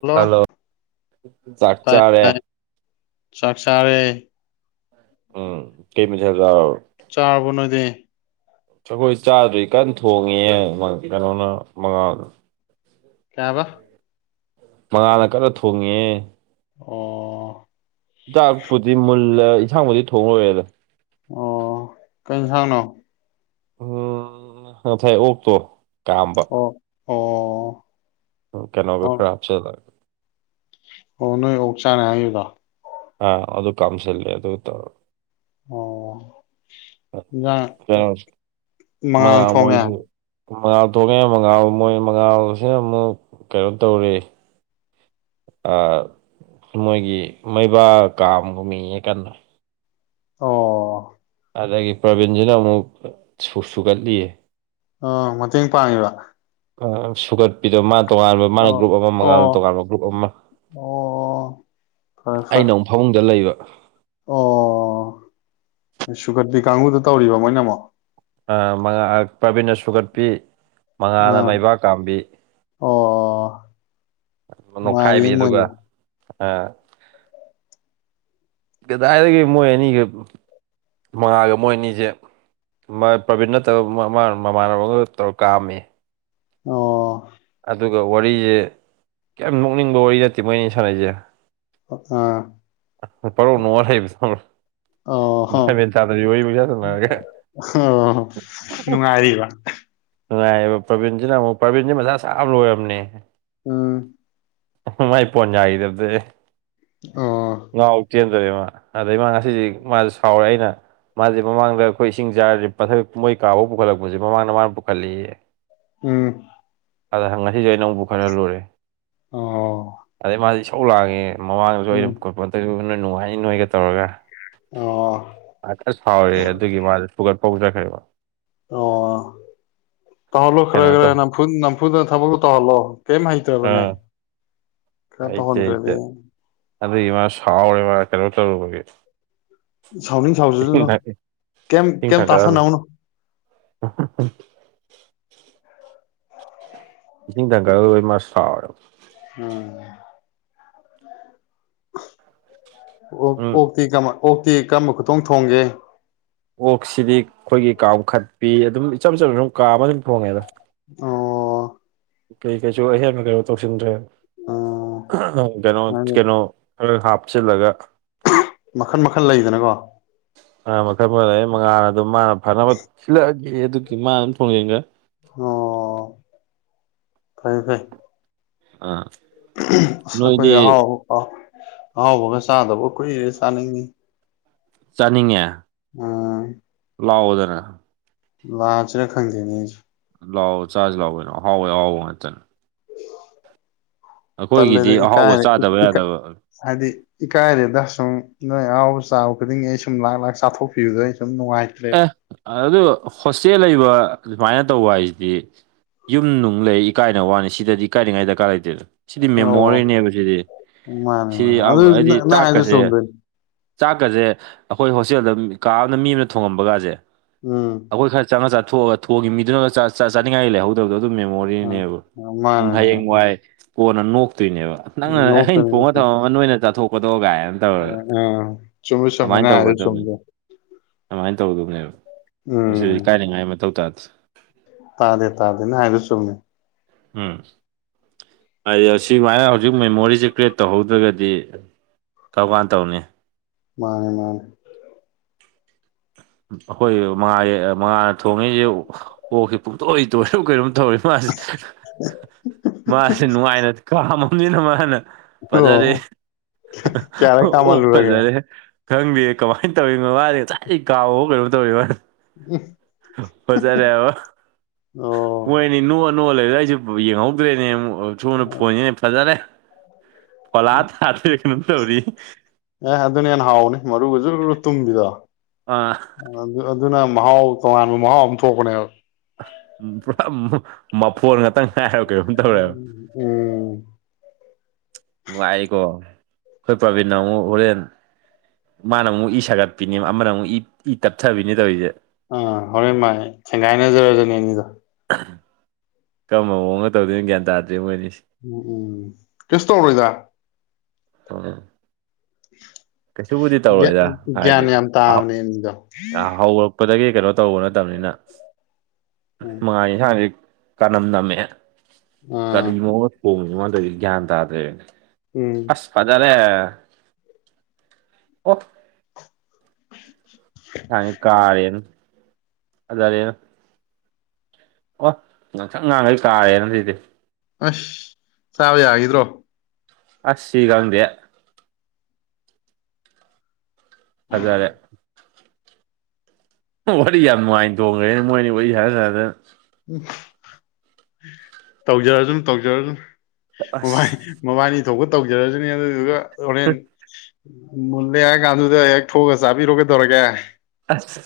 hello ꯆꯥꯛ ꯇ ꯇ ꯆꯥꯔꯦ ꯆꯥꯛꯆꯥꯔꯦ ꯎꯝ ꯀꯩꯃꯤꯖ ꯆꯥꯕ ꯅꯣꯏꯗꯤ ꯑꯩꯈꯣꯏ ꯆꯥꯗꯗꯤ ꯀꯟꯅ ꯊꯣꯡꯉꯦ ꯀꯩꯅꯣꯅ ꯃꯉꯥꯜꯗ ꯀꯩꯍꯥꯏꯕ ꯃꯉꯥꯟꯅ ꯀꯟꯅ ꯊꯣꯡꯉꯦ ꯑꯣ ꯍꯤꯗꯥꯛꯄꯨꯗꯤ ꯃꯨꯜꯂ ꯌꯦꯟꯁꯥꯡꯕꯨꯗꯤ ꯊꯣꯡꯡꯂꯣꯏꯔꯦꯗ ꯑꯣ ꯀꯩꯁꯥꯡꯅꯣ ꯎꯝ ꯉꯁꯥꯏ ꯑꯣꯛꯇꯣ ꯀꯥꯝꯕ ꯑꯣ ꯑꯣ ꯎ ꯀꯩꯅꯣꯒ ꯑꯣ ꯈꯔꯞꯁꯨꯂꯥꯛꯒꯦ ꯑꯣ ꯅꯣꯏ ꯑꯣꯛ ꯆꯥꯅꯦ ꯍꯥꯏꯗꯣ ꯑ ꯑꯗꯨ ꯀꯝꯁꯤ ꯂꯩꯦ ꯑꯗꯨ ꯇ ꯑꯣ ꯏꯟꯖꯥꯡ ꯀꯩꯅꯣ ꯃꯉꯥ ꯃꯉꯥꯜ ꯊꯣꯡꯉꯦ ꯃꯣꯏꯁꯨ ꯃꯉꯥꯜ ꯊꯣꯛꯣꯡꯉꯦ ꯃꯉꯥꯜ ꯃꯣꯏ ꯃꯉꯥꯜꯁꯤꯅ ꯑꯃꯨꯛ ꯀꯩꯅꯣ ꯇꯧꯔ ꯃꯣꯏꯒꯤ ꯃꯩꯕꯥ ꯀꯥꯝꯒꯨꯝ ꯃꯤꯡꯉꯀꯥꯟꯗ ꯑꯣ ꯑꯗꯒꯤ ꯄ꯭ꯔꯕꯤꯟꯁꯤꯅ ꯑꯃꯨꯛ ꯁꯨꯒꯠꯂꯤꯌꯦ ꯑ ꯃꯇꯦꯡ ꯄꯥꯡꯉꯤꯕ ꯁꯨꯒꯠꯄꯤꯗꯕ ꯃꯥ ꯇꯣꯉꯥꯟꯕ ꯃꯥꯅ ꯑꯣ ꯒ꯭ꯔꯨꯞ ꯑꯃ ꯃꯉꯥꯜ ꯑꯣ ꯇꯣꯉꯥꯟꯕ ꯒ꯭ꯔꯨꯞ ꯑꯃ ꯑꯣ ꯍ ꯑꯩꯅ ꯑꯃꯨꯛ ꯐꯃꯨꯡꯗ ꯂꯩꯕ ꯑꯣ ꯁꯨꯒꯗꯤꯤ ꯀꯥꯡꯕꯨꯗ ꯇꯧꯔꯤꯕ ꯃꯣꯏꯅ ꯑꯃꯛ ꯃꯉꯥ ꯄ꯭ꯔꯕꯤꯟꯅ ꯁꯨꯒꯠꯄꯤ ꯃꯉꯥꯅ ꯑꯥ ꯃꯩꯕꯥꯛ ꯀꯥꯝꯕꯤ ꯑꯣ ꯅꯣꯈꯥꯏꯔꯤ ꯅꯨꯡꯉꯥꯏꯔꯤꯌꯦ ꯃꯣꯏꯗꯤ ꯑꯗꯨꯒ ꯑ ꯀꯗꯥꯏꯗꯒꯤ ꯃꯣꯏ ꯑꯅꯤꯒ ꯃꯉꯥꯒ ꯃꯣꯏ ꯑꯅꯤꯁꯦ ꯄ꯭ꯔꯕꯤꯟ ꯅꯠꯇꯕ ꯃꯃꯥꯟꯅꯕ ꯑꯃꯒ ꯇꯧꯔ ꯀꯥꯑꯝꯃꯤ ꯑꯣ ꯑꯗꯨꯒ ꯋꯥꯔꯤꯁꯦ ꯀꯌꯥꯝ ꯅꯣꯛꯅꯤꯡꯕ ꯋꯥꯔꯤ ꯅꯠꯇꯦ ꯃꯣꯏꯅꯤ ꯁꯥꯟꯅꯁꯦ ꯑꯥ ꯄꯔꯣꯛ ꯅꯣꯡꯉ ꯂꯩꯕ ꯑꯣ ꯍꯣ ꯒ꯭ꯌꯥꯃꯦꯟ ꯇꯥꯗꯗꯤ ꯌꯔꯒ ꯑꯣ ꯅꯨꯡꯉꯥꯏꯔꯤꯕ ꯅꯨꯡꯉꯥꯏꯕ ꯄ꯭ꯔꯕꯤꯟꯁꯤꯅ ꯑꯃꯨꯛ ꯄ꯭ꯔꯕꯤꯟꯁꯤ ꯃꯁꯥ ꯁꯥꯥ ꯑꯃ ꯂꯣꯏꯔꯕꯝꯅꯦ ꯎꯝ ꯃꯥꯏ ꯄꯣꯅꯏꯗꯔꯗꯦ ꯑꯣ ꯉꯥꯎ ꯆꯦꯟꯗ꯭ꯔꯦꯃ ꯑꯗꯩ ꯃꯥ ꯉꯁꯤꯁꯤ ꯃꯥꯁꯨ ꯁꯥꯎꯔꯦ ꯑꯩꯅ ꯃꯥꯁꯦ ꯃꯃꯥꯡꯗ ꯑꯩꯈꯣꯏ ꯏꯁꯤꯡ ꯆꯥꯔꯗꯤ ꯄꯊꯛ ꯃꯣꯏ ꯀꯥꯕꯥꯎ ꯄꯨꯈꯠꯂꯛꯄꯁꯦ ꯃꯃꯥꯡꯗ ꯃꯥꯅ ꯄꯨꯈꯠꯂꯛꯑꯦ ꯎꯝ ꯑꯗꯪ ꯉꯁꯤꯁꯨꯦ ꯑꯩꯅꯧꯕ ꯈꯔ ꯂꯨꯔꯦ ꯑꯣ ꯑꯗꯩ ꯃꯥꯁ ꯁꯧ ꯂꯥꯛꯑꯉꯦ ꯃꯃꯥꯡꯗꯁꯨ ꯑꯩꯅ ꯎꯝ ꯈꯣꯠꯄꯗꯁꯨꯅ ꯅꯨꯡꯉꯥꯏꯅꯤ ꯅꯣꯏꯒ ꯇꯧꯔꯒ ꯑꯣ ꯑꯁ ꯐꯥꯎꯔꯦ ꯑꯗꯨꯒꯤ ꯃꯥ ꯄꯨꯒꯠꯄ ꯍꯧꯖꯈ꯭ꯔꯦꯕ ꯑꯣ ꯇꯧꯍꯜꯂꯣ ꯈꯔ ꯀꯩꯅꯣ ꯈꯔꯦ ꯇꯧ ꯅꯝꯨ ꯅꯝꯐꯨꯗ ꯊꯕꯛꯇ ꯇꯧꯍꯜꯂꯣ ꯀꯩꯝ ꯍꯩꯇ꯭ꯔꯕꯅꯦ ꯈꯔ ꯑꯩꯥꯏꯆ ꯇꯧꯍꯟꯗ꯭ꯔꯗꯤ ꯑꯩꯆꯦ ꯑꯗꯨꯗ ꯏꯃ ꯁꯥꯎꯔꯦꯕ ꯀꯩꯅꯣ ꯇꯔꯨꯕꯒꯤ ꯁꯥꯎꯅꯤꯡ ꯁꯥꯎꯁꯤꯗꯅꯣ ꯀꯩꯝ ꯏꯁꯤꯡ ꯀꯩꯝ ꯊꯥꯡꯀꯠꯍꯜꯂꯨ ꯇꯥꯁꯟꯅꯧꯅꯣ [unintelligible] ꯏꯁꯤꯡ ꯊꯪꯒꯔ ꯂꯣꯏ ꯃꯥ ꯁꯥꯎꯋꯦꯕ ꯎꯝ ꯑꯣ ꯎꯝ ꯑꯣꯛꯇꯤ ꯀ ꯑꯣꯛꯇꯤ ꯀꯔꯝꯕ ꯈꯨꯇꯣꯡ ꯊꯣꯡꯒꯦ ꯑꯣꯛꯁꯤꯗꯤ ꯑꯩꯈꯣꯏꯒꯤ ꯀꯥ ꯃꯈꯈꯠꯄꯤ ꯑꯗꯨꯝ ꯏꯆꯝ ꯆꯝꯅ ꯑꯗꯨꯝ ꯀꯥ ꯑꯃ ꯑꯗꯨꯝ ꯊꯣꯡꯉꯦ ꯑꯗꯣ ꯑꯣ ꯀꯩ ꯀꯩꯁꯨ ꯑꯍꯦꯟꯕ ꯀꯩꯅꯣ ꯇꯧꯁꯤꯟꯗ꯭ꯔꯦ ꯑꯣ ꯀꯩꯅꯣ ꯃꯥꯅꯦ ꯀꯩꯅꯣ ꯈꯔ ꯍꯥꯞꯆꯤꯜꯂꯒ ꯃꯈꯟ ꯃꯈꯟ ꯂꯩꯗꯅꯀꯣ ꯑ ꯃꯈꯜ ꯃꯈ ꯑꯩ ꯃꯉꯥꯟꯜ ꯑꯗꯨꯝ ꯃꯥꯅ ꯐꯅꯕ ꯏ ꯑꯦ ꯑꯗꯨ ꯀꯃ ꯑꯗꯨ ꯐꯉꯦꯒ ꯑꯣ ꯐꯩꯦ ꯐꯩ ꯑꯥ ꯑꯁ ꯅꯣꯏꯗꯤ ꯑꯩꯈꯣꯏꯗꯤ ꯑꯍꯥꯎꯕ ꯄꯥꯎ ꯑꯍꯥꯎꯕꯒ ꯆꯥꯗꯕ ꯀꯨꯏꯔꯦ ꯆꯥꯅꯤꯡꯉꯤ ꯆꯥꯅꯤꯡꯉꯦ ꯑꯣ ꯂꯥꯛꯑꯣꯗꯅ ꯂꯥꯛꯁꯤꯔꯥ ꯈꯪꯗꯦꯅꯦ ꯑꯩꯁꯨ ꯂꯥꯛꯑꯣ ꯆꯥꯔꯖ ꯂꯥꯛꯑꯣꯦꯅꯣ ꯑꯍꯥꯎꯋꯦ ꯑꯍꯥꯎꯕ ꯉꯥꯛꯅꯦ ꯇꯜꯂꯦꯗ ꯑꯩꯈꯣꯏꯒꯤꯗꯤ ꯀꯥꯏ ꯑꯍꯥꯎꯕ ꯆꯥꯗꯕ ꯏ ꯌꯥꯗꯕ ꯍꯥꯏꯗꯤ ꯏꯀꯥꯏꯔꯦꯗ ꯁꯨꯝ ꯅꯣꯏ ꯑꯍꯥꯎꯕ ꯆꯥꯕ ꯈꯨꯗꯤꯡꯒꯤ ꯑꯩ ꯁꯨꯝ ꯂꯥꯛ ꯂꯥꯛ ꯆꯥꯊꯣꯛꯄꯤꯕꯗꯣ ꯑꯩ ꯁꯨꯝ ꯅꯨꯡꯉꯥꯏꯇꯦ ꯑꯦ ꯑꯗꯨ ꯍꯣꯁꯇꯦꯜ ꯂꯩꯕ ꯑꯗꯨꯃꯥꯏꯅ ꯇꯧꯕ ꯍꯥꯏꯁꯤꯗꯤ ꯌꯨꯝ ꯅꯨꯡ ꯂꯩ ꯏꯀꯥꯏꯅ ꯋꯥꯅꯤ ꯁꯤꯗꯗꯤ ꯀꯥꯏꯅꯉꯥꯏ ꯗꯔꯀꯥꯔ ꯂꯩꯇꯦꯗ ꯁꯤꯗꯤ ꯑꯣ ꯃꯦꯃꯣꯔꯤꯅꯦꯕ ꯁꯤꯗꯤ ꯃꯥꯅꯦ ꯁꯤꯗꯤ ꯃꯥꯅꯦ ꯑꯗꯨ ꯍꯥꯏꯗꯤ ꯅꯪ ꯍꯥꯏꯗꯣ ꯆꯥꯛꯀꯁꯦ ꯆꯨꯝꯗꯣꯏꯅꯤ ꯆꯥꯛꯀꯁꯦ ꯑꯩꯈꯣꯏ ꯍꯣꯁꯇꯦꯜꯗ ꯀꯥ ꯑꯃꯅ ꯃꯤ ꯑꯃꯅ ꯊꯣꯡꯉꯝꯕꯒꯥꯁꯦ ꯎꯝ ꯑꯩꯈꯣꯏ ꯈꯔ ꯆꯪꯉꯒ ꯆꯥꯣꯛꯑꯒ ꯊꯣꯡꯈꯤꯕ ꯃꯤꯗꯨꯅꯒ ꯆꯥꯅꯤꯡꯉꯥꯏ ꯂꯩ ꯍꯧꯖꯤ ꯑꯗꯨ ꯇꯗꯣ ꯑꯗꯨꯝ ꯃꯥꯅꯦ ꯃꯦꯃꯣꯔꯤꯅꯦꯕ ꯃꯥꯅꯦ ꯍꯌꯦꯡ ꯋꯥꯏ ꯀꯣꯟꯅ ꯅꯣꯛꯇꯣꯏꯅꯦꯕ ꯅꯪꯅ ꯑꯩꯅ ꯅꯣꯛꯀꯅꯨ ꯄꯣꯡꯉ ꯊꯧꯔꯒ ꯅꯣꯏꯅ ꯆꯠꯊꯣꯛꯀꯗꯧꯒꯥꯏ ꯍꯥꯏꯔ ꯑ ꯆꯨꯝꯃꯤ ꯆꯨꯝꯃꯤꯅ ꯍꯥꯏꯔꯦ ꯇꯧꯒꯗꯕꯅꯤ ꯆꯨꯝꯗꯦ ꯑꯗꯨꯃꯥꯏꯅ ꯇꯧꯒꯗꯕꯅꯦꯕ ꯄꯨꯁꯤ ꯎꯝ ꯏꯀꯥꯏꯅꯤꯡꯉꯥꯏ ꯃꯊꯧ ꯇꯥꯗ꯭ꯔꯦ ꯇꯥꯗꯦ ꯇꯥꯗꯦꯅꯦ ꯍꯥꯏꯕ ꯆꯨꯝꯅꯦ ꯑ ꯍꯥꯏ ꯁꯤꯃꯥꯏꯅ ꯍꯧꯖꯤꯛ ꯃꯦꯃꯣꯔꯤꯁꯦ ꯀ꯭ꯔꯤꯌꯦꯠ ꯇꯧꯍꯧꯗ꯭ꯔꯒꯗꯤ ꯇꯧꯀꯥꯟ ꯇꯧꯅꯤ ꯃꯥꯅꯦ ꯃꯥꯅꯦ ꯑꯩꯈꯣꯏ ꯃꯉꯥ ꯃꯉꯥꯅ ꯊꯣꯡꯉꯏꯁꯦ ꯑꯣꯛꯁꯤ ꯄꯨꯡꯇꯣꯏ ꯇꯣꯏꯔ ꯀꯩꯅꯣꯝ ꯇꯧꯔꯤ ꯃꯥꯁꯦ ꯃꯥꯁꯦ ꯅꯨꯡꯉꯥꯏꯅ ꯀꯥꯝꯃꯕꯅꯤꯅ ꯃꯥꯅ ꯐꯖꯔꯦ ꯑꯣ ꯀꯌꯥꯔꯛ ꯑꯣ ꯀꯥꯝꯍꯜꯂꯨꯔꯒꯦ ꯐꯖꯥꯔꯦ ꯈꯪꯗꯦ ꯀꯃꯥꯏꯅ ꯇꯧꯔꯤꯅꯣ ꯃꯥꯗꯤ ꯉꯁꯥꯏ ꯑꯩ ꯀꯥꯎꯕꯣ ꯀꯩꯅꯣꯝ ꯇꯧꯔꯤ ꯃꯥ ꯎ ꯐꯖꯥꯔꯦꯕ ꯑꯣ ꯍꯣꯏꯅꯤ ꯅꯣꯛ ꯑ ꯅꯨꯑ ꯂꯩꯗ ꯑꯩꯁꯨꯦ ꯌꯦꯡꯍꯧꯗ꯭ꯔꯦꯅꯦ ꯁꯨꯝꯅ ꯐꯣꯟꯉꯤꯅꯦ ꯐꯖꯔꯦ ꯀꯣꯂꯥ ꯇꯥꯗ ꯀꯩꯅꯣ ꯇꯧꯔꯤꯌꯦ ꯑꯦ ꯑꯗꯨꯅ ꯍꯟꯅ ꯍꯥꯎꯅꯤ ꯃꯔꯨꯒꯁꯨ ꯇꯨꯝꯕꯤꯗ ꯑꯥ ꯑꯗꯨꯅ ꯃꯍꯥꯎ ꯇꯣꯉꯥꯟꯕ ꯃꯍꯥꯎ ꯑꯃ ꯊꯣꯛꯄꯅꯦꯕ ꯎ ꯄꯨꯔꯥ ꯃꯐꯣꯟ ꯉꯥꯛꯇꯪ ꯉꯥꯏꯕ ꯀꯩꯒꯣꯝ ꯇꯧꯔꯦꯕ ꯎꯝ ꯅꯨꯡꯉꯥꯏꯀꯣ ꯑꯩꯈꯣꯏ ꯄ꯭ꯔꯕꯤꯟꯗ ꯑꯃꯨꯛ ꯍꯣꯔꯦꯟ ꯃꯥꯅ ꯑꯃꯨꯛ ꯏ ꯁꯥꯒꯠꯄꯤꯅꯤ ꯑꯃꯅ ꯑꯃꯨꯛ ꯏ ꯇꯞꯊꯕꯤꯅꯤ ꯇꯧꯔꯤꯁꯦ ꯑꯥ ꯍꯣꯔꯦꯟ ꯃꯥꯅꯦ ꯁꯦꯡꯒꯥꯏꯅꯖꯔꯁꯨꯅꯦ ꯑꯅꯤꯗꯣ [inaudible] ꯀꯔꯝꯕ ꯃꯑꯣꯡ ꯇꯧꯗꯣꯏꯅ ꯒ꯭ꯌꯥꯟ ꯇꯥꯗ꯭ꯔꯤ ꯃꯣꯏꯅꯤꯁꯤ ꯎꯝ ꯎꯝ ꯀꯁꯨ ꯇꯧꯔꯣꯏꯗ ꯎ ꯀꯩꯁꯨꯕꯨꯗꯤ ꯇꯧꯔꯛꯣꯏꯗ ꯍꯥꯏꯗꯤ ꯒ꯭ꯌꯥꯟ ꯌꯥꯝ ꯇꯥꯕꯅꯦ ꯑꯅꯤꯗꯣ ꯍꯧ ꯀꯄꯗꯒꯤ ꯀꯩꯅꯣ ꯇꯧꯕ ꯅꯠꯇꯕꯅꯤꯅ ꯎꯝ ꯃꯉꯥꯏ ꯌꯦꯟꯁꯥꯡꯁꯤ ꯀꯅꯝ ꯅꯝꯃꯦ ꯑꯥ ꯀꯔꯤꯅꯣꯒ ꯊꯣꯡꯉꯤꯉꯣꯟꯗꯗꯤ ꯒ꯭ꯌꯥꯟ ꯇꯥꯗ꯭ꯔꯦꯅꯦ ꯎꯝ ꯑꯅ ꯑꯣꯐ ꯊꯉ ꯀꯥꯔꯦꯅ ꯑꯔꯦꯅ ꯑꯣ ꯉꯥꯡꯁꯪ ꯉꯥꯡꯈꯩ ꯀꯥꯔꯦꯅ ꯁꯤꯗꯤ ꯑꯁ ꯆꯥꯎꯕ ꯌꯥꯒꯗ꯭ꯔꯣ ꯑꯁꯤꯒꯥꯡꯗꯦ ꯑꯗꯨꯔꯦ ꯋꯥꯔꯤ ꯌꯥꯝ ꯅꯨꯡꯉꯥꯏꯅ ꯇꯣꯡꯈ꯭ꯔꯦꯅꯦ ꯃꯣꯏꯅꯤ ꯋꯥꯔꯤ ꯁꯥꯔ ꯁꯥꯗ ꯎ ꯇꯧꯖꯔꯁꯨꯅ ꯇꯧꯖꯔꯁꯨꯅ ꯃꯕꯥꯥꯏ ꯑꯁ ꯃꯕꯥꯅꯤ ꯊꯣꯛꯄ ꯇꯧꯖꯔꯁꯨꯅꯦ ꯑꯗꯨꯗꯨꯒ ꯍꯣꯔꯦꯟ ꯃꯨꯜꯂꯦ ꯍꯥꯏ ꯀꯥꯟꯗꯨꯗ ꯍꯦꯛ ꯊꯣꯛꯑꯒ ꯆꯥꯕꯤꯔꯣꯒ ꯇꯧꯔꯒꯦ ꯑꯁ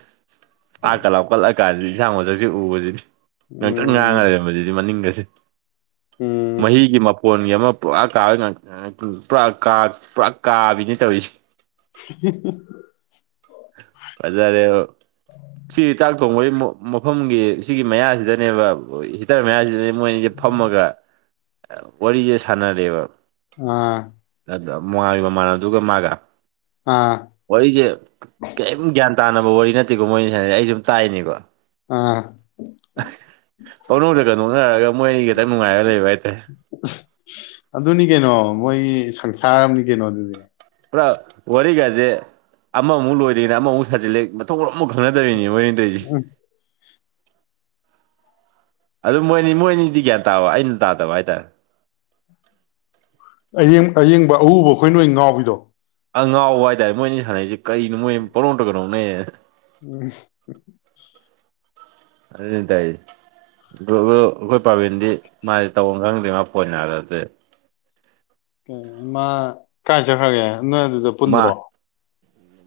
ꯊꯥ ꯀꯠꯂꯥꯎꯞ ꯀꯠꯂꯛꯀꯥꯟꯗ ꯌꯦꯟꯁꯥꯡ ꯃꯁꯛꯁꯤ ꯎꯕꯕꯁꯤꯅꯤ ꯅꯪ ꯎꯝ ꯉꯥꯡꯉꯔꯦ ꯃꯗꯨꯗꯤ ꯃꯅꯤꯡꯒꯁꯤ ꯎꯝ ꯃꯍꯤꯒꯤ ꯃ ꯀꯣꯟꯒꯤ ꯑꯃ ꯄꯨꯔꯥ ꯀꯥꯕ ꯄꯨꯔꯥ ꯄꯨꯔꯥ ꯀꯥꯕꯤꯅꯦ ꯇꯧꯔꯤꯁꯦ [inaudible] ꯐꯖꯔꯦ ꯁꯤ ꯆꯥꯛ ꯊꯣꯡꯕꯒꯤ ꯃꯐꯝꯒꯤ ꯁꯤꯒꯤ ꯃꯌꯥꯁꯤꯗꯅꯦꯕ ꯍꯤꯇꯔ ꯃꯌꯥꯁꯤꯗꯅꯦ ꯣꯏꯅꯤꯁꯦ ꯐꯝꯃꯒ ꯋꯥꯔꯤꯁꯦ ꯁꯥꯟꯅꯔꯦꯕ ꯑꯥ ꯑꯗꯨ ꯃꯣꯉꯥꯜꯒꯤ ꯃꯃꯥꯟ ꯑꯗꯨꯒ ꯃꯥꯒ ꯑꯥ ꯋꯥꯔꯤꯁꯦ ꯀꯔꯤꯝ ꯒ꯭ꯌꯥꯟ ꯇꯥꯅꯕ ꯋꯥꯔꯤ ꯅꯠꯇꯦꯀꯣ ꯃꯣꯏꯅꯤ ꯁꯥꯟꯅꯩꯖꯦ ꯑꯩꯅꯁꯨꯝ ꯇꯥꯢꯅꯦꯀꯣ ꯑꯥ ꯄꯪꯅꯣꯛꯇꯒ ꯅꯣꯛꯅꯔꯒ ꯃꯣꯏ ꯑꯅꯤ ꯈꯤꯇꯪ ꯅꯨꯡꯉꯥꯏꯔ ꯂꯩꯕ ꯍꯥꯏꯇꯥꯔꯦ ꯑꯗꯨꯅꯤ ꯀꯩꯅꯣ ꯃꯣꯏ ꯁꯪꯁꯥꯔ ꯑꯃꯅꯤ ꯀꯩꯅꯣ ꯑꯗꯨꯗꯤ ꯄꯨꯔꯥ ꯋꯥꯔꯤꯒꯥꯖꯦ ꯑꯃꯃꯨꯛ ꯂꯣꯏꯗ꯭ꯔꯤꯉꯩꯗ ꯑꯃꯃꯨꯛ ꯁꯥꯖꯤꯜꯂꯦ ꯃꯊꯣꯡ ꯃꯔꯝ ꯑꯃꯨꯛ ꯈꯪꯅꯗꯕꯤꯅꯤ ꯃꯣꯏꯅꯤ ꯇꯧꯔꯤꯖꯦ ꯎꯝ ꯑꯗꯨ ꯃꯣꯏꯅꯤ ꯃꯣꯏꯅꯤꯗꯤ ꯒ꯭ꯌꯥꯟ ꯇꯥꯕ ꯑꯩꯅ ꯇꯥꯗꯕ ꯍꯥꯏꯇꯥꯔꯦ ꯑꯡ ꯑꯌꯦꯡꯕ ꯑꯎꯕ ꯑꯩꯈꯣꯏꯅ ꯑꯣꯏꯅ ꯉꯥꯎꯕꯤꯗꯣ ꯑꯉꯥꯎꯕ ꯍꯥꯏꯇꯥꯔꯦ ꯃꯣꯏꯅꯤ ꯁꯥꯟꯅꯔꯤꯁꯦ ꯀꯔꯤꯅꯣ ꯃꯣꯏ ꯄꯪꯅꯣꯛꯇꯒ ꯅꯣꯛꯅꯩ ꯎꯝ ꯑꯗꯨ ꯇꯥꯏꯗꯤ ꯨꯞ ꯑꯩꯈꯣꯏ ꯄꯥꯕꯤꯟꯗꯤ ꯃꯥꯗꯤ ꯇꯧ ꯈꯪꯗ꯭ꯦ ꯃꯥ ꯄꯣꯏꯅꯥꯗ ꯑꯗꯨꯗꯤ ꯏ ꯃꯥ ꯀꯥꯏ ꯆꯈ꯭ꯔꯒꯦ ꯅꯣꯏ ꯑꯗꯨꯗ ꯃꯥ ꯄꯨꯟꯗ꯭ꯔꯣ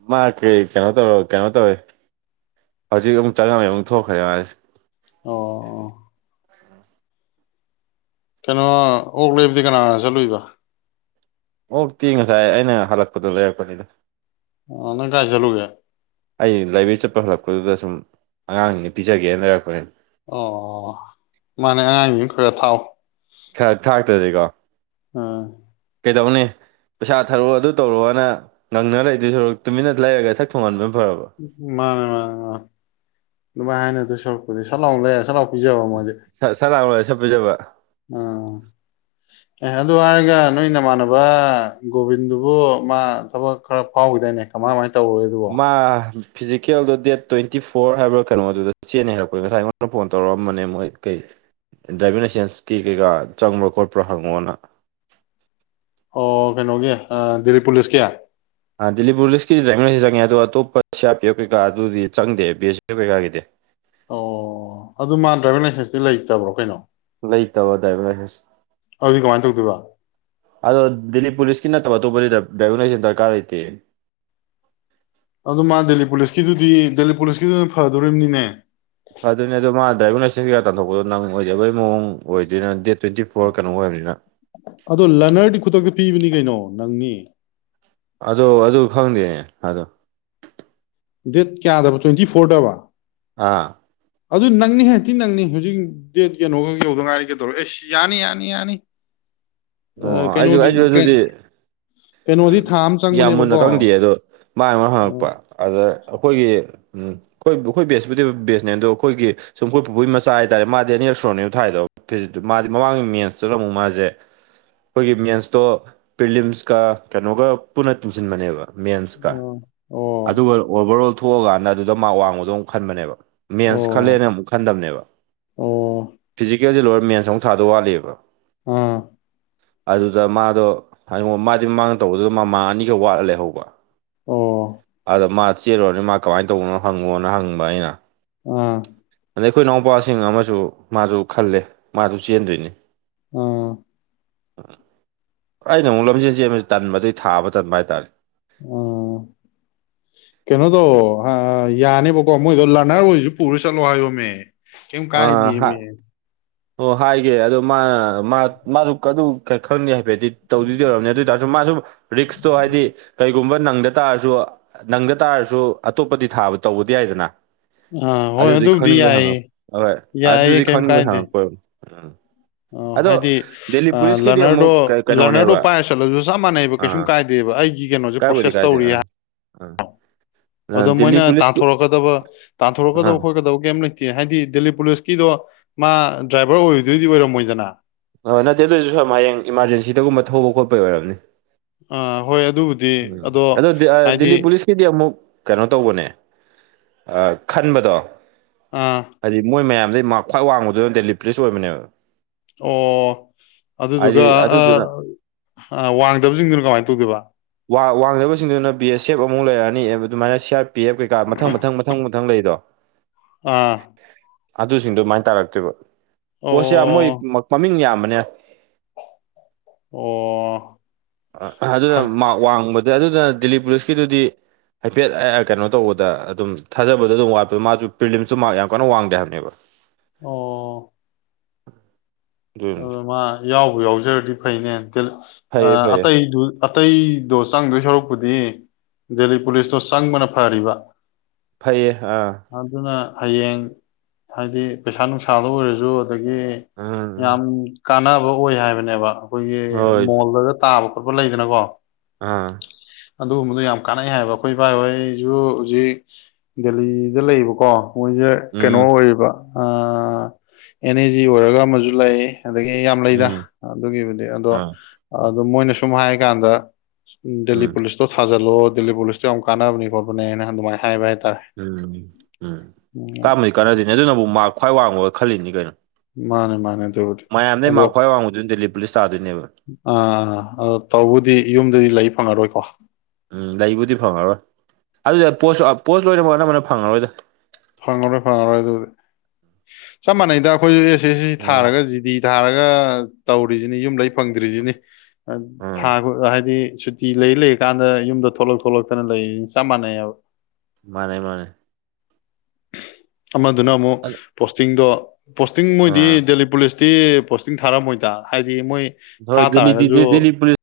ꯃꯥ ꯀꯩ ꯀꯩꯅꯣ ꯇꯧꯔꯣ ꯀꯩꯅꯣ ꯇꯧꯋꯦ ꯍꯧꯖꯤꯛ ꯑꯃꯛ ꯆꯉꯝꯃꯩ ꯑꯃꯨꯛ ꯊꯣꯛꯈ꯭ꯔꯦ ꯌꯥꯔꯁꯤ ꯑꯣ ꯀꯩꯅꯣ ꯑꯣꯛꯂꯦꯕꯗꯤ ꯀꯅꯥ ꯆꯠꯂꯨꯏꯕ ꯑꯣꯛꯇꯤ ꯉꯁꯥꯏ ꯑꯩꯅ ꯍꯜꯂꯛꯄꯗꯨ ꯂꯩꯔꯛꯄꯅꯤꯗ ꯑ ꯅꯪ ꯀꯥꯏ ꯆꯂꯨꯒꯦ ꯑꯩ ꯂꯥꯏꯕ꯭ꯔꯦꯔꯤ ꯆꯠꯄ ꯍꯜꯂꯛꯄꯗꯨꯗ ꯁꯨꯝ ꯑꯉꯥꯡꯁꯤꯡꯖꯦ ꯄꯤꯖꯒꯦꯅ ꯂꯩꯔꯛꯄꯅꯤ ꯑꯣ ꯃꯥꯅꯦ ꯑꯉꯥꯡꯖꯤꯡꯖꯨ ꯈꯒ ꯊꯥꯎ ꯈꯛ ꯊꯥꯛꯇ꯭ꯔꯗꯤꯀꯣ ꯑꯣ ꯀꯩꯗꯧꯅꯦ ꯄꯩꯁꯥ ꯊꯔꯛꯑꯣ ꯑꯗꯨ ꯇꯧꯔꯣꯑꯣꯅ ꯉꯪꯅꯔ ꯂꯩꯗꯣꯏ ꯁꯔꯨꯛ ꯇꯨꯃꯤꯟꯅ ꯂꯩꯔꯒ ꯁꯠ ꯊꯣꯡꯍꯟꯕꯅ ꯐꯔꯕ ꯎ ꯃꯥꯟꯅꯦ ꯃꯥꯟꯅꯦ ꯃꯥꯟꯅꯦ ꯑꯗꯨꯃꯥꯏ ꯍꯥꯏꯅꯗꯣꯏ ꯁꯔꯨꯛꯄꯨꯗꯤ ꯁꯠ ꯂꯥꯎꯅ ꯂꯩꯔ ꯁꯠ ꯂꯥꯎ ꯄꯤꯖꯕ ꯃꯣꯏꯗꯤ ꯁ ꯂꯥꯡ ꯂꯒ ꯁꯠ ꯄꯤꯖꯕ ꯑꯣ [inaudible] ꯑꯦ ꯑꯗꯨ ꯍꯥꯏꯔꯒ ꯅꯣꯏ ꯅꯃꯥꯟꯅꯕ ꯒꯣꯕꯤꯟꯗꯨꯕꯨ ꯃꯥ ꯊꯕꯛ ꯈꯔ ꯐꯥꯎꯈꯤꯗꯣꯏꯅꯦ ꯀꯃꯥꯏ ꯃꯥꯟꯅꯦ ꯇꯧꯒ꯭ꯔꯒꯦ ꯃꯥ ꯃꯥ ꯐꯤꯖꯤꯀꯦꯜꯗ ꯗꯦꯠ ꯇ꯭ꯋꯦꯟꯇꯤ ꯐꯣꯔ ꯍꯥꯏꯕ꯭ꯔꯥ ꯀꯩꯅꯣꯗꯨꯗ ꯆꯦꯟꯅ ꯍꯥꯢꯔꯛꯄꯅꯦ ꯉꯁꯥꯏ ꯑꯩꯉꯣꯟꯗ ꯐꯣꯟ ꯇꯧꯔꯛꯑꯝꯕꯅꯦ ꯃꯣꯏ ꯀꯩ ꯗ꯭ꯔꯥꯏꯕꯤꯡ ꯂꯥꯏꯁꯦꯟꯁꯀꯤ ꯀꯩꯀꯥ ꯆꯪꯕ꯭ꯔꯣ ꯈꯣꯠꯄ꯭ꯔꯣ ꯍꯪꯉꯣꯅ ꯑꯣ ꯀꯩꯅꯣꯒꯤ ꯗꯦꯜꯂꯤ ꯄꯨꯂꯤꯁꯀꯤ ꯗꯤꯂꯤ ꯄꯨꯂꯤꯁꯀꯤ ꯗ꯭ꯔꯥꯏꯕꯤꯡ ꯂꯥꯢꯟꯁ ꯆꯪꯉꯦ ꯑꯗꯧ ꯑꯇꯣꯞꯄ ꯁꯤ ꯑꯔ ꯄꯤ ꯑꯦꯐ ꯀꯩꯀꯥ ꯑꯗꯨꯗꯤ ꯆꯪꯗꯦ ꯕꯤ ꯑꯦꯁ ꯁꯤ ꯑꯦꯐ ꯀꯩꯀꯥꯒꯤꯗꯤ ꯑꯣ ꯑꯗꯨ ꯃꯥ ꯗ꯭ꯔꯥꯏꯚꯤꯡ ꯂꯥꯏꯁꯦꯟꯁꯇꯤ ꯂꯩꯇꯕ꯭ꯔꯣ ꯀꯩꯅꯣ ꯂꯩꯇꯕ ꯗ꯭ꯔꯥꯏꯚꯤꯡ ꯂꯥꯏꯁꯦꯟꯁ ꯑꯗꯨꯗꯤ ꯀꯃꯥꯏꯅ ꯇꯧꯗꯣꯏꯕ ꯑꯗꯣ ꯗꯦꯜꯂꯤ ꯄꯨꯂꯤꯁꯀꯤ ꯅꯠꯇꯕ ꯑꯇꯣꯞꯄꯒꯤꯗꯤ ꯗ꯭ꯔꯥꯏꯚꯤꯡ ꯂꯥꯏꯁꯦꯟꯁ ꯗꯔꯀꯥꯔ ꯂꯩꯇꯦ ꯑꯗꯣ ꯃꯥ ꯗꯦꯜꯂꯤ ꯄꯨꯂꯤꯁꯀꯤꯗꯨꯗꯤ ꯗꯦꯜꯂꯤ ꯄꯨꯂꯤꯁꯀꯤꯗꯨꯅ ꯐꯗꯣꯔꯤꯕꯅꯤꯅꯦ ꯐꯗꯨꯢꯅꯦ ꯑꯗꯣ ꯃꯥ ꯗ꯭ꯔꯥꯏꯚꯤꯡ ꯂꯥꯏꯁꯦꯟꯁ ꯀꯩꯀꯥ ꯇꯥꯟꯊꯣꯛꯄꯗꯣ ꯅꯪ ꯑꯣꯏꯗꯕꯒꯤ ꯃꯑꯣꯡ ꯑꯣꯏꯗꯣꯏꯅ ꯗꯦꯠ ꯇ꯭ꯋꯦꯟꯇꯤ ꯐꯣꯔ ꯀꯩꯅꯣ ꯑꯣꯏꯔꯕꯅꯤꯅ ꯑꯗꯣ ꯂꯅꯔꯗꯤ ꯈꯨꯗꯛꯇ ꯄꯤꯕꯅꯤ ꯀꯩꯅꯣ ꯅꯪꯅꯤ ꯑꯗꯣ ꯑꯗꯨ ꯈꯪꯗꯦ ꯑꯗꯣ ꯗꯦꯠ ꯀꯌꯥꯗꯕ ꯇ꯭ꯋꯦꯟꯇꯤ ꯐꯣꯔꯗꯕ ꯑꯥ ꯑꯗꯨ ꯅꯪꯅꯤꯍꯦ ꯊꯤ ꯅꯪꯅꯤ ꯍꯧꯖꯤꯛ ꯗꯦꯠ ꯀꯅꯣꯈꯛ ꯌꯧꯗ ꯉꯥꯏꯔꯤ ꯀꯩꯗꯧꯔꯒꯦ ꯑꯦꯁ ꯌꯥꯅꯤ ꯌꯥꯅꯤ ꯌꯥꯅꯤ ꯑꯣ ꯑꯩꯁꯨ ꯀꯩꯅꯣꯗꯤ ꯑꯩꯁꯨ ꯑꯗꯨꯗꯤ ꯀꯩꯅꯣꯗꯤ ꯎꯝ ꯊꯥ ꯑꯃ ꯌꯥꯝ ꯃꯨꯟꯅ ꯆꯪꯕꯅꯦꯕꯀꯣ ꯈꯪꯗꯦ ꯑꯗꯣ ꯃꯥ ꯑꯩꯉꯣꯟ ꯑꯣ ꯍꯪꯉꯛꯄ ꯑꯗ ꯑꯩꯈꯣꯏꯒꯤ ꯑꯩꯈꯣꯏ ꯑꯩꯈꯣꯏ ꯕꯦꯁꯄꯨꯗꯤ ꯕꯦꯁꯅꯦ ꯑꯗꯣ ꯑꯩꯈꯣꯏꯒꯤ ꯁꯨꯝ ꯑꯩꯈꯣꯏ ꯄꯨꯄꯨꯒꯤ ꯃꯆꯥ ꯍꯥꯏꯇꯥꯔꯦ ꯃꯥꯗꯤ ꯑꯅꯤꯔꯛ ꯁꯨꯔꯕꯅꯦ ꯊꯥꯏꯗꯣ ꯐꯤꯖꯤꯠꯇꯨ ꯃꯥꯗꯤ ꯃꯃꯥꯡꯒꯤ ꯃꯦꯟꯁꯇꯨꯅ ꯑꯃꯨꯛ ꯃꯥꯖꯦ ꯑꯩꯈꯣꯏꯒꯤ ꯃꯦꯟꯁꯇꯣ ꯄ꯭ꯔꯤꯂꯤꯝꯁꯀ ꯀꯩꯅꯣꯒ ꯄꯨꯟꯅ ꯇꯤꯟꯁꯤꯟꯕꯅꯦꯕ ꯃꯦꯟꯁꯀ ꯑꯣ ꯑꯗꯨꯒ ꯑꯣꯚꯔ ꯑꯣꯜ ꯊꯣꯛꯑꯀꯥꯟꯗ ꯑꯗꯨꯗ ꯃꯥꯔ ꯋꯥꯡꯕꯗꯣ ꯑꯃꯨꯛ ꯈꯟꯕꯅꯦꯕ ꯃꯦꯟꯁ ꯑꯣ ꯈꯜꯂꯦꯅ ꯑꯃꯨꯛ ꯈꯟꯗꯝꯕꯅꯦꯕ ꯑꯣ ꯑꯣ ꯐꯤꯖꯤꯀꯦꯜꯁꯦ ꯂꯣꯏꯔ ꯃꯦꯟꯁ ꯑꯃꯨꯛ ꯊꯥꯗꯧ ꯋꯥꯠꯂꯤꯕ ꯑꯥ ꯑꯗꯨꯗ ꯃꯥꯗꯣ ꯍꯥꯏꯉ ꯃꯥꯗꯤ ꯃꯃꯥꯡꯗ ꯇꯧꯕꯗꯨꯗ ꯃꯥꯃꯥꯡ ꯑꯅꯤꯈꯛ ꯋꯥꯠꯂ ꯂꯩꯍꯧꯕ ꯑꯣ ꯑꯗꯣ ꯃꯥ ꯆꯦꯜꯂꯨꯔꯅꯦ ꯃꯥ ꯀꯃꯥꯏꯅ ꯇꯧꯕꯅꯣ ꯍꯪꯉꯣꯅ ꯍꯪꯕ ꯑꯩꯅ ꯑꯥ ꯑꯗ ꯑꯩꯈꯣꯏ ꯏꯅꯥꯎꯄ꯭ꯋꯥꯁꯤꯡ ꯑꯃꯁꯨ ꯃꯥꯗꯨ ꯈꯜꯂꯦ ꯃꯥꯖꯨ ꯆꯦꯟꯗꯣꯏꯅꯤ ꯑꯣ ꯑꯩꯅ ꯑꯃꯨꯛ ꯂꯝꯖꯦꯟ ꯆꯦꯟꯕꯁꯦ ꯇꯟꯕ ꯍꯥꯏꯇꯔꯦ ꯑꯗꯨꯒꯤ ꯊꯥꯕ ꯇꯟꯕ ꯍꯥꯏꯇꯥꯔꯦ ꯑꯥ [unintelligible] ꯀꯩꯅꯣ ꯇꯧꯋꯣ ꯑꯥ ꯌꯥꯅꯦꯕꯀꯣ ꯃꯣꯏꯗꯣ ꯂꯔꯅꯔ ꯑꯣꯏꯁꯨ ꯄꯨꯔ ꯆꯠꯂꯣ ꯍꯥꯏꯌꯣꯃꯦ ꯀꯩꯝ ꯑ ꯀꯥꯏꯗꯤꯃꯦ ꯑꯣ ꯍꯥꯏꯒꯦ ꯑꯗꯣ ꯃꯥ ꯃꯥ ꯃꯥꯁꯨ ꯑꯗꯨ ꯈꯪꯅꯤ ꯍꯥꯏꯐꯦꯠꯇꯗꯤ ꯇꯧꯗꯣꯏꯗꯤ ꯑꯣꯢꯔꯝꯅꯤ ꯑꯗꯨ ꯑꯣꯏ ꯇꯥꯔꯁꯨ ꯃꯥꯁꯨ ꯔꯤꯛꯁꯇꯣ ꯍꯥꯏꯗꯤ ꯀꯩꯒꯨꯝꯕ ꯅꯪꯗ ꯇꯥꯔꯁꯨ ꯅꯪꯗ ꯇꯥꯔꯁꯨ ꯑꯇꯣꯞꯄꯗꯤ ꯊꯥꯕ ꯇꯧꯕꯗꯤ ꯌꯥꯏꯗꯅ ꯑꯥ ꯍꯣꯏ ꯑꯗꯨꯗꯤ ꯑꯗꯨꯕꯨꯗꯤ ꯈꯪꯅꯤꯡꯕꯩ ꯍꯪꯉꯛ ꯌꯥꯏꯌꯦ ꯍꯣꯏ ꯌꯥꯏꯌꯦ ꯑꯗꯨꯗꯤ ꯈꯪꯅꯤꯡꯕ ꯍꯪꯉꯛꯄ ꯎꯝ ꯑꯣ ꯑꯗꯣ ꯍꯥꯏꯗꯤ ꯗꯦꯜꯂꯤ ꯄꯨꯂꯤꯁꯀꯤꯗꯤ ꯑꯃꯨꯛ ꯂꯔꯅꯔꯗꯣ ꯀꯩ ꯀꯩꯅꯣꯅꯦꯕ ꯂꯔꯅꯔꯗꯣ ꯄꯥꯏꯔ ꯆꯠꯂꯁꯨ ꯆꯞ ꯃꯥꯟꯅꯩꯑꯕꯣ ꯀꯩꯁꯨꯝ ꯑꯥ ꯀꯥꯏꯗꯦꯕ ꯑꯩꯒꯤ ꯀꯩꯅꯣꯁꯦ ꯀꯥꯏꯕꯨꯗꯤ ꯄ꯭ꯔꯣꯁꯦꯁ ꯀꯥꯏꯗꯦ ꯇꯧꯔꯤ ꯍꯥꯏ [inaudible] ꯑꯗꯣ ꯃꯣꯏꯅ ꯄꯨꯂꯤꯁꯀꯤ ꯇꯥꯟꯊꯣꯔꯛꯀꯗꯕ ꯑꯥ ꯇꯥꯟꯊꯣꯔꯛꯀꯗꯕ ꯈꯣꯠꯀꯗꯕ ꯀꯩꯝ ꯂꯩꯇ ꯇꯦ ꯍꯥꯏꯗꯤ ꯗꯦꯜꯂꯤ ꯄꯨꯂꯤꯁꯀꯤꯗꯣ ꯃꯥ ꯗ꯭ꯔꯥꯏꯚꯔ ꯑꯣꯏꯔꯗꯣꯏꯗꯤ ꯑꯣꯏꯔꯝꯃꯣꯏꯗꯅ ꯍꯣꯏ ꯅꯠꯇꯦ ꯑꯗꯨꯑꯣꯏꯁꯨ ꯁꯔ ꯍꯌꯦꯡ ꯏꯃꯥꯔꯖꯦꯟꯁꯤꯗꯒꯨꯝꯕ ꯊꯧꯕ ꯈꯣꯠꯄꯩ ꯑꯣꯏꯔꯕꯅꯤ ꯑꯥ ꯍꯣꯏ ꯑꯗꯨꯕꯨꯗꯤ ꯎꯝ ꯑꯗꯣ ꯍꯥꯏꯗꯤ ꯗꯤꯜꯂꯤ ꯄꯨꯂꯤꯁ ꯁꯤꯗꯤ ꯑꯃꯨꯛ ꯀꯩꯅꯣ ꯇꯧꯕꯅꯦ ꯈꯟꯕꯗꯣ ꯑꯥ ꯍꯥꯏꯗꯤ ꯃꯣꯏ ꯃꯌꯥꯝꯗꯩ ꯃꯥ ꯈ꯭ꯋꯥꯏ ꯋꯥꯡꯕꯗꯨꯅ ꯗꯦꯂꯤ ꯄꯨꯂꯤꯁ ꯑꯣꯏꯕꯅꯦꯕ ꯑꯣ ꯍꯥꯏꯗꯤ ꯑꯗꯨꯗꯨꯒ ꯑꯗꯨꯗꯨꯅ ꯋꯥꯡꯗꯕꯁꯤꯡꯗꯨꯅ ꯀꯃꯥꯏꯅ ꯇꯧꯒꯦꯕ ꯋꯥꯡꯗꯕꯁꯤꯡꯗꯨꯅ ꯕꯤ ꯑꯦꯁ ꯑꯦꯐ ꯑꯃꯨꯛ ꯂꯩꯔꯛꯑꯅꯤ ꯑꯗꯨꯃꯥꯏꯅ ꯁꯤ ꯑꯥꯔ ꯄꯤ ꯑꯦꯐ ꯀꯩꯀꯥ ꯃꯊꯪ ꯃꯊꯪ ꯃꯊꯪꯊ ꯈꯤꯇꯪ ꯂꯩꯗꯣ ꯑ ꯑꯗꯨꯁꯤꯡ ꯑꯗꯨꯃꯥꯏꯅ ꯇꯥꯔꯛꯇꯣꯏꯦꯕ ꯄꯣꯠꯁ ꯌꯥꯝ ꯃꯣꯏ ꯑꯣ ꯃꯃꯤꯡ ꯌꯥꯝꯕꯅꯦ ꯑꯣ ꯑꯗꯨꯅ ꯐ- ꯃꯔ ꯋꯥꯡꯕꯗ ꯑꯗꯨꯅ ꯗꯤꯜꯂꯤ ꯄꯨꯂꯤꯁꯀꯤꯗꯨꯗꯤ ꯍꯥꯏꯐꯦꯠ ꯀꯩꯅꯣ ꯇꯧꯕꯗ ꯑꯗꯨꯝ ꯊꯥꯖꯕꯗꯣ ꯑꯗꯨꯝ ꯋꯥꯠꯄꯣ ꯃꯥꯁꯨ ꯄ꯭ꯔꯤꯂꯤꯝꯁꯨ ꯃꯥ ꯌꯥꯝ ꯀꯟꯅ ꯋꯥꯡꯗꯦ ꯍꯥꯏꯕꯅꯦꯕ [unintelligible] ꯑꯣ [unintelligible] ꯑꯗꯨ ꯃꯥ ꯌꯥꯎꯕ ꯌꯥꯎꯖꯔꯗꯤ ꯐꯩꯅꯦ ꯐꯩꯌꯦ ꯐꯩꯌꯦ ꯑꯇꯩꯗꯨ ꯑꯇꯩꯗꯣ ꯆꯪꯗꯣꯏ ꯁꯔꯛꯄꯨꯗꯤ ꯗꯦꯜꯂꯤ ꯄꯨꯂꯤꯁꯇꯣ ꯆꯪꯕꯅ ꯐꯔꯤꯕ ꯐꯩꯌꯦ ꯑꯥ ꯑꯗꯨꯅ ꯍꯌꯦꯡ ꯍꯥꯏꯗꯤ ꯄꯩꯁꯥ ꯅꯨꯡꯁꯥꯗ ꯑꯣꯏꯔꯁꯨ ꯑꯗꯒꯤ ꯎꯝ ꯎꯝ ꯌꯥꯝ ꯀꯥꯟꯅꯕ ꯑꯣꯏ ꯍꯥꯏꯕꯅꯦꯕ ꯑꯩꯈꯣꯏꯒꯤ ꯍꯣꯏ ꯃꯣꯜꯗꯒ ꯇꯥꯕ ꯈꯣꯠꯄ ꯂꯩꯗꯅꯀꯣ ꯑꯥ ꯑꯗꯨꯒꯨꯝꯕꯗꯣ ꯌꯥꯝ ꯀꯥꯟꯅꯩ ꯍꯥꯏꯕ ꯑꯩꯈꯣꯏ ꯏꯕꯥ ꯏ ꯍꯣꯏꯁꯨ ꯍꯧꯖꯤꯛ ꯗꯦꯂꯤꯗ ꯂꯩꯌꯦꯕꯀꯣ ꯃꯣꯏꯁꯦ ꯀꯩꯅꯣ ꯎꯝ ꯑꯣꯏꯔꯤꯕ ꯑꯦꯟ ꯑꯦꯖꯤ ꯑꯣꯏꯔꯒ ꯑꯃꯁꯨ ꯂꯩꯌꯦ ꯑꯗꯒꯤ ꯌꯥꯝ ꯂꯩꯗ ꯎꯝ ꯑꯗꯨꯒꯤꯕꯨꯗꯤ ꯑꯗꯣ ꯑꯥ ꯑꯗꯨ ꯃꯣꯏꯅ ꯁꯨꯝ ꯍꯥꯏꯀꯥꯟꯗ ꯗꯦꯜꯂꯤ ꯎꯝ ꯄꯨꯂꯤꯁꯇꯣ ꯁꯥꯖꯜꯂꯣ ꯗꯦꯜꯂꯤ ꯄꯨꯂꯤꯁꯇꯣ ꯌꯥꯝ ꯀꯥꯟꯅꯕꯅꯤ ꯈꯣꯠꯄꯅꯦꯅ ꯑꯗꯨꯃꯥꯏꯅ ꯍꯥꯏꯕ ꯍꯥꯏꯇꯥꯔꯦ ꯎꯝ ꯎꯝ ꯎꯝ ꯀꯥꯝꯕꯗꯤ ꯀꯥꯟꯅꯗꯣꯏꯅꯤ ꯑꯗꯨꯅꯕꯨ ꯃꯥꯔꯛ ꯈ꯭ꯋꯥꯏ ꯋꯥꯡꯉꯒ ꯈꯜꯂꯤꯅꯤ ꯀꯩꯅꯣ ꯃꯥꯅꯦ ꯃꯥꯅꯗꯕ ꯃꯌꯥꯝꯗꯩ ꯃꯥꯛ ꯈ꯭ꯋꯥꯏ ꯋꯥꯡꯕꯗꯨꯅ‌ꯦ ꯗꯦꯜꯂꯤ ꯄꯨꯂꯤꯁ ꯆꯥꯗꯣꯏꯅꯦꯕ ꯑꯥ ꯑ ꯑ ꯇꯧꯕꯨꯗꯤ ꯌꯨꯝꯗꯗꯤ ꯂꯩ ꯐꯪꯉꯔꯣꯏꯀꯣ ꯎꯝ ꯂꯩꯕꯨꯗꯤ ꯐꯪꯉꯔꯣꯏ ꯑꯗꯨꯗꯤ ꯄꯣꯁ ꯄꯣꯁ ꯂꯣꯏꯅꯃꯛ ꯑꯅꯝꯕꯅ ꯐꯪꯉꯔꯣꯏꯗ ꯐꯪꯉꯔꯣꯏ ꯐꯪꯉꯔꯣꯏ ꯑꯗꯨꯗꯤ ꯆꯞ ꯃꯥꯟꯅꯩꯗ ꯑꯩꯈꯣꯏꯁꯨ ꯑꯦꯁ ꯑꯦꯁ ꯁꯤ ꯎꯝ ꯊꯥꯔꯒ ꯖꯤꯗꯤ ꯊꯥꯔꯒ ꯇꯧꯔꯤꯁꯤꯅꯤ ꯌꯨꯝ ꯂꯩ ꯐꯪꯗ꯭ꯔꯤꯁꯤꯅꯤ ꯊꯥ ꯎꯝ ꯍꯥꯏꯗꯤ ꯐꯤ ꯂꯩ ꯂꯩꯔꯤ ꯀꯥꯟꯗ ꯌꯨꯝꯗ ꯊꯣꯛꯂꯛ ꯊꯣꯛꯂꯛꯇꯅ ꯂꯩꯔꯤ ꯆꯞ ꯃꯥꯟꯅꯩꯑꯕ ꯃꯥꯅꯦ ꯃꯥꯅꯦ ꯑꯃꯗꯨꯅ ꯑꯃꯨꯛ ꯑ ꯄꯣꯁꯇꯤꯡꯗꯣ ꯄꯣꯁꯇꯤꯡ ꯃꯣꯏꯗꯤ ꯑꯥ ꯗꯦꯜꯂꯤ ꯄꯨꯂꯤꯁ ꯄꯣꯁꯇꯤꯡ ꯊꯥꯔꯝꯃꯣꯏꯗ ꯍꯥꯏꯗꯤ ꯃꯣꯏ ꯊꯥ ꯍꯣꯏ ꯗꯦꯜꯂꯤꯗꯤ ꯇꯥꯔꯒꯁꯨ ꯗꯦꯜꯂꯤ ꯄꯨꯂꯤꯁ